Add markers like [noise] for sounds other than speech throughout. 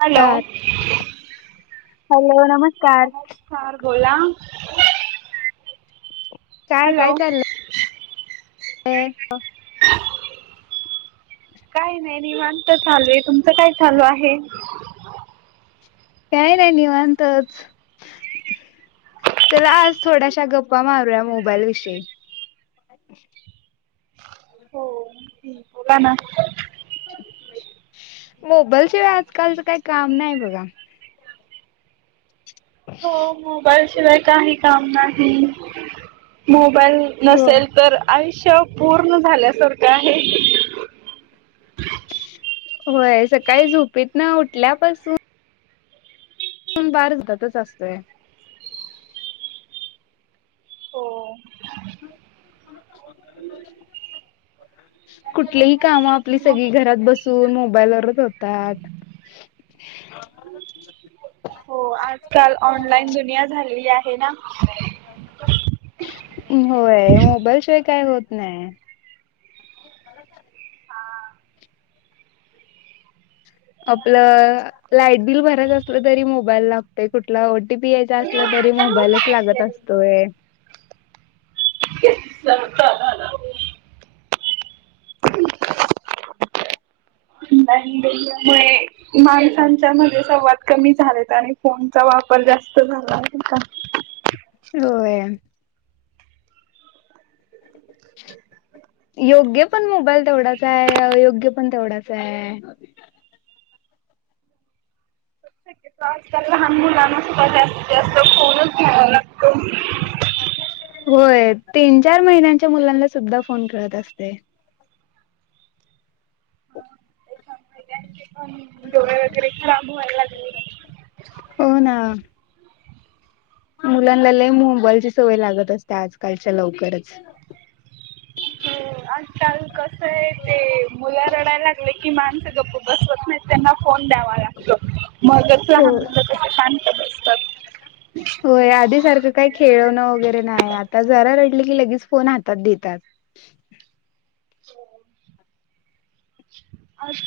Hello hello, नमस्कार. फार बोला. [unintelligible] काय, काय हॅलो चाललंय? [unintelligible] काही नाही निवांत चालू आहे. तुमचं काय चालू आहे? काय नाही निवांतच. चला आज थोड्याशा, गप्पा मारूया मोबाईल विषयी. [unintelligible] हो बोला ना. मोबाईल शिवाय आजकालचं, काही काम नाही बघा. [unintelligible] हो, मोबाईल शिवाय काही काम नाही. मोबाईल होय. नसेल तर आयुष्य, अपूर्ण झाल्यासारखं आहे. होय, सकाळी झोपेतनं उठल्यापासून [unintelligible] हातातच असतोय. हो [unintelligible] कुठलीही काम आपली सगळी, घरात बसून मोबाईलवरच होतात. हो आजकाल ऑनलाईन दुनिया झालेली आहे ना? होय, मोबाईल शिवाय काय होत नाय. आपलं लाईट बिल भरायचं असलं तरी मोबाईल लागतोय, कुठला ओटीपी यायचा असलं तरी मोबाईलच लागतं अस तो एक [unintelligible] [unintelligible] मुळे माणसांच्या मध्ये संवाद कमी झालेत आणि फोनचा वापर जास्त झालाय का? होय. [unintelligible] योग्य पण मोबाईल तेवढाच हाय, अयोग्य पण तेवढाच हाय. शक्यतो आजकाल लहान मुलांना सुद्धा जास्तीत जास्त फोनच घ्यावा लाग होय, तीन, चार महिन्यांच्या मुलांना सुद्धा फोन कळत असतंय. त्याच्यामुळे त्यांचे पण डोळे वगैरे खराब व्हायला लागले. हो ना. मुलांना लई मोबाईलची सवय लागत असतीया आज कालच्या लवकरच. आजकाल कसंय ते मुलं रडाय लागले की माणसं गप्प बसवत नाहीत त्यांना फोन द्यावा. मगच हो लहान मुलं कशी शांत बसतात. हाय आधी सारखं काही खेळणं वगैरे नाही, आता जरा रडली की लगेच फोन हातात देतात.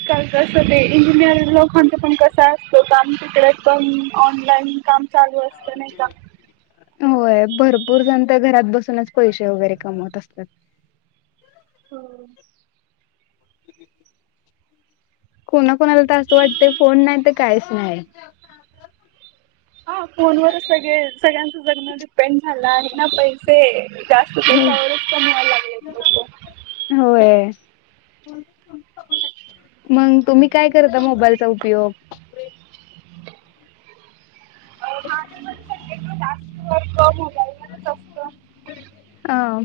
का कसं ते इंजिनियर लोकांचं पण कसं असतं काम तिकडे पण ऑनलाईन काम चालू असतं नाही का? [unintelligible] होय भरपूर जण तर घरात बसूनच पैसे वगैरे कमवत असतात. कुणा कोणाला तर असं वाटतय फोन नाही तर कायच नाही. फोनवर सगळे सगळ्यांचं जगण डिपेंड झाला आहे ना पैसे, जास्त हो त्येच्यावरच कमवायला लागलेत लोकं होय मग तुम्ही काय करता मोबाईलचा उपयोग? माझं मत शक्यतो [unintelligible] [unintelligible] असतं. ह.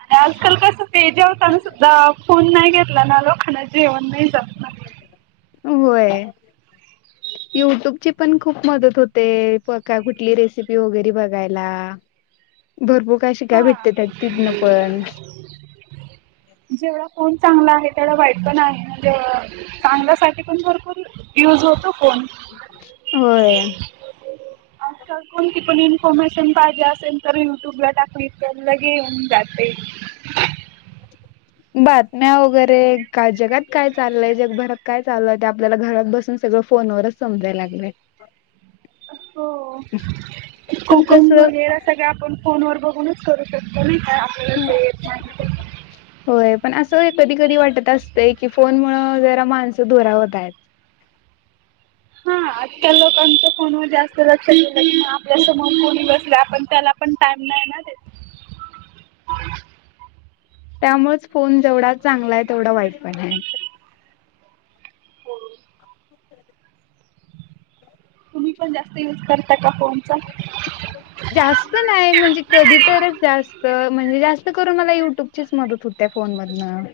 आणि आजकाल कसं ते जेवताना सुद्धा फोन नाही घेतला ना लोकांना जेवण नाही जात ना. होय. युट्यूबची पण खूप मदत होते, प कुठली रेसिपी वगैरे बघायला. भरपूर काशी काय हा भेटते त्यात तिथन पण. जेवढा फोन चांगला आहे, तेवढा वाईट पण आहे मग चांगल्यासाठी पण भरपूर युज होतो फोन होय. आजकाल कोणती पण इन्फॉर्मेशन पाहिजे असेल तर युट्यूबला टाकली त्या लगे घेऊन जाते. बातम्या वगैरे का जगात काय चाललंय जगभरात काय चाललंय ते घरात बसून सगळं फोन वरच समजायला लागलंय. हो पण कोकण कसं वगैरे सगळं, आपण फोन वर बघूनच करु शकतो नयी का आपल्याला जे येत नाही ते होय, पण असं कधी कधी वाटत असतंय की फोनमुळ जरा माणसं धुरावत आहेत. हा आजकाल लोकांच्या फोनवर जास्त लक्ष केलं [unintelligible] आपल्या समोर कोणी बसलय आपण त्याला पण टाईम नाही ना देत त्यामुळच फोन जेवढा चांगला हाय तेवढा वाईट पण हाय होय तुम्ही पण जास्त युज करता का फोनचा? जास्त नाही, म्हणजे कधी तरच जास्त. म्हणजे जास्त करून मला युट्यूब चीच मदत होते फोन मधन.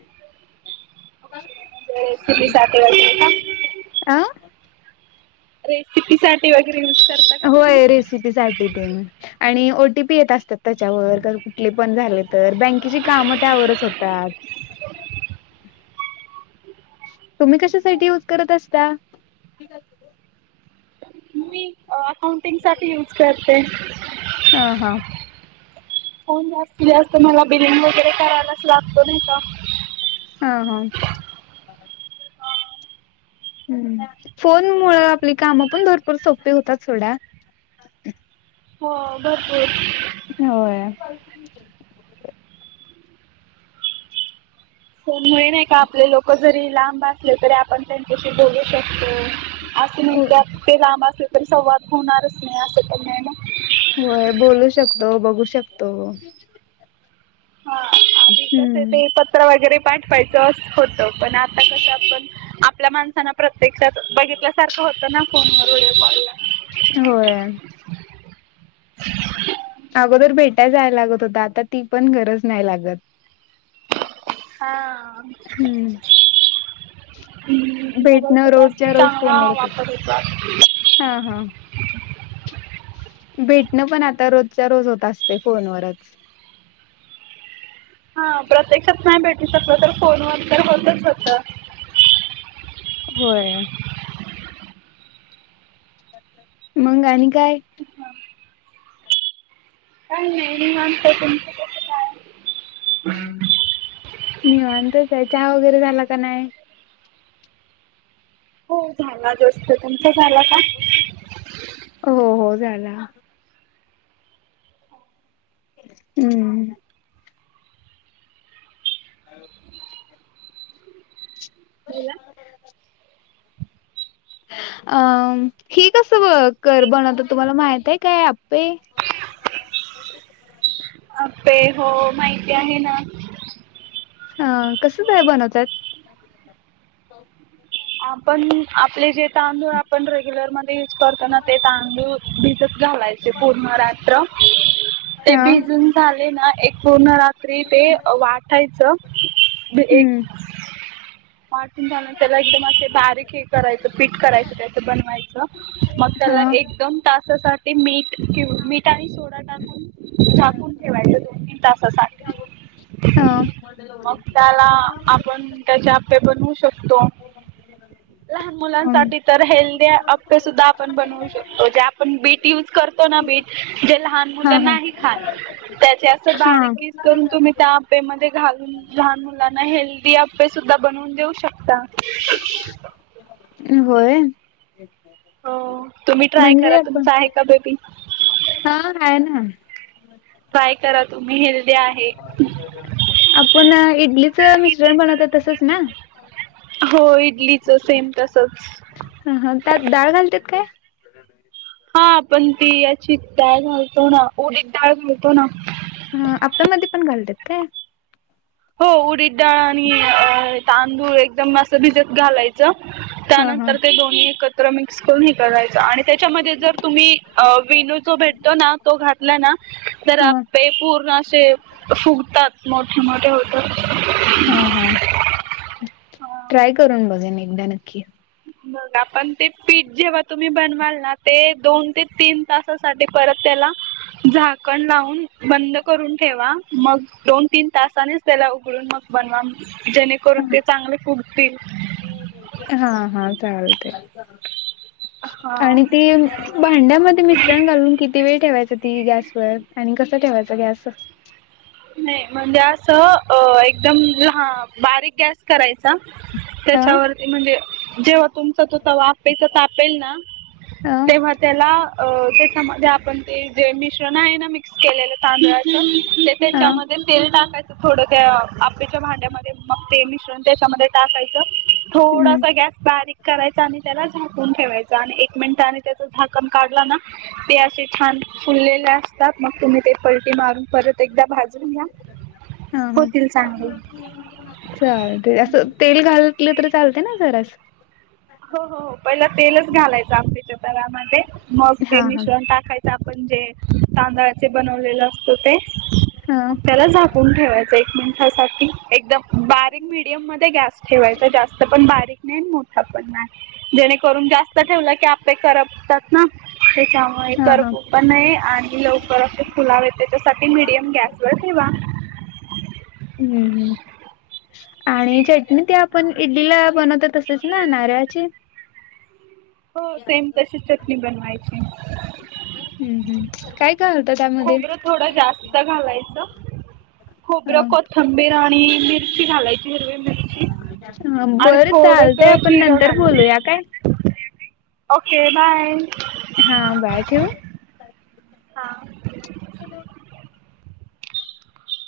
रेसिपीसाठी वगैरे का अं रेसिपी साठ ठी वगैरे. यूज करता का तुम्ही होय रेसिपी साठी देन, आणि ओ टी पी येत असतात. त्याच्यावर [unintelligible] कुठले पण झाले तर, बँकेची कामं त्यावरच होतात. तुम्ही कशासाठी युज करत असता? मी अ अकाउंटिंग साठी युज करते. हा हा फोन जास्तीत जास्त मला बिलिंग वगैरे करायलाच लागतो, नाही का? हा ह. ह् फोन मुळ आपली कामं पण भरपूर सोपी होतात सोडा हो भरपूर. होय. फोन मुळे नाही का, आपले लोक जरी लांब असले तरी आपण त्यांन च्याशी बोलू शकतो, [unintelligible] ते लांब असेल तर संवाद होणारच नाही, असं काय नाही ना? होय बोलू शकतो, बघू शकतो. [inaudible] कस ते पत्र वगैरे पाठवायचं अस होतं, पण आता कसं आपण आपल्या माणसांना प्रत्यक्षात बघितल्यासारखं होतं ना फोन वर, वडिओ कॉल ला. होय. अगोदर भेटाय जाय लागत होत, आता ती पण गरज नाही लागत. हा. हम्म हम्, मोबाईलचा भेटणं जास्त रोजच्या रोज चांगला फोनवरच होत वापर होतो. हा हा. भेटण पण आता रोजच्या रोज होत असते फोनवरच. हा प्रत्यक्षात नाही भेटू शकल, तर फोनवर तर होतच होत. होय. [inaudible] मंग आणि काय? अ नाही निवांत, तुमच काय? निवांतच आहे. चहा वगैरे झाला का नाय? हो झाला जस्ट. तुमचा झाला का? हो हो झाला. हम्म. [inaudible] बोला. अ ही कसं ब कर बनवता तुम्हाला माहितीये का आप्पे? [inaudible] आप्पे, हो माहिती आहे ना. ह कसं काय बनवतात? [inaudible] आपण, आपले जे तांदूळ आपण रेग्युलर म धे यूज करतो ना ते तांदूळ भिजत घालायचे पूर्ण रात्र ते हा. भिजून झाले ना एक पूर्ण रात्री ते वाटायचं. हम्म मार्टिनच्यानंतर [unintelligible] एकदम असे बारीक एक करायचं पीठ करायचं त्याच बनवायच मग त्याला हा. एकदम तासासाठी मीठ मीठ आणि सोडा टाकून ठेवायचे दोन तीन तासासाठी हा मग त्याला आपण त्याचे आपे बनवू शकतो लहान अम मुलांसाठी तर हेल्दी आप सुद्धा आपण बनवू शकतो जे आपण बीट युज करतो ना बीट जे लहान मु हा हा नाही ख त्या अस हा. बारीकस करून तुम्ही त्या ते म्हणजे म घालून लहान मुलांना हेल्दी आपे सुद्धा बनवून देऊ शकता होय हो तुम्ही ट्राय म्हणजे करा आपण तुमचा आहे का बेबी हा आहे ना ाकाय करा तुम्ही हे ते आहे. आपण इडलीच मिश्रण बनवत तसच ना हो इडलीचं सेम तसच ह, हा, त्यात डाळ घालतात काय हा आपण ती याची डाळ घालतो ना उडीद डाळ घालतो ना आप्पे मध्ये पण घालतात काय हो उडीद डाळ आणि अ तांदूळ एकदम मस्त भिजत घालायच हा हा त्यानंतर ते दोन्ही एकत्र मिक्स करून करायच आणि त्याच्यामध्ये जर तुम्ही अ विनू जो भेटतो ना तो घातला ना तर हा आपे पूर्ण असे फुगतात मोठे मोठे होत हा, हा, ट्राय करून बघेन एकदा नक्की आपण ते पीठ जेव्हा तुम्ही बनवाल ना ते दोन ते तीन तास त्या साठी परत त्याला झाकण लावून बंद करून ठेवा मग दोन तीन तासानेच त्याला उघडून मग बनवा जेणेकरून ते चांगले फुडतील हा, हा, चालते. हा आणि ते हाड्यामध्ये मिश्रण घालून किती वेळ ठेवायचं ती गॅस व आणि कसं ठेवायचं गॅस नाही म्हणजे असं अ एकदम ह बारीक गॅस करायचं हा त्याच्यावरती म्हणजे जेव्हा तुमचा तो अप्पेच तवा तापेल ना हा तेव्हा त्याला अ त्याच्यामध्ये आपण जे मिश्रण आहे ना मिक्स केलेलं तांदळाच ते हा त्याच्यामध्ये तेल टाकायचं थोड त्या आपेच्या भांड्यामध्ये मग ते मिसळून त्याच्यामध्ये हम्म थोडसा गॅस बारीक करायचा आणि त्याला झाकून ठेवायच आणि एक मिनिटने त्याच झाकण काढलं ना ते असे छान फुललेले असतात मग तुम्ही ते पलटी मारून परत एकदा भाजून घ्या हा हा होतील चांगले [unintelligible] चालते असं तेल घाललं तर चालते ना जरा हो, हो, हो, पहिला तेलच घालायचं अप्पेच तवा मध्ये मग ते हा हा मिश्रण टाकायचं आपण जे तांदळाचे बनवलेल असत ते हा मग त्यालाझाकण झाकून ठेवायचं एक मिनिटासाठी एकदम बारीक मीडियम मध्ये गॅस ठेवायचा जास्त पण बारीक नाही मोठा पण नाही जेणेकरून जास्त ठेवलं की आपे करपतात ना त्याच्यामु हे हा हा करपू पण नाही आणि लवकर असे फुलावेत त्याच्यासाठी मीडियम गॅसवर ठेवा. हम्म, हम्म आणि चटणी ते आपण इडलीला बनवतो तसं तेच ना नारळाची? हो सेम तशी चटणी बनवायची. हम्म हम्म काय काय होतं त्यामध्ये खोबरं थोड जास्त घालायचं खोबरं अ को खथंबीर आणि मिरची घालायची हरवे मिर बरं चालतय आपण जिरं नंतर घालायचं बोलूया काय? Okay bye. हा बाय, ठेऊ? हा [unintelligible]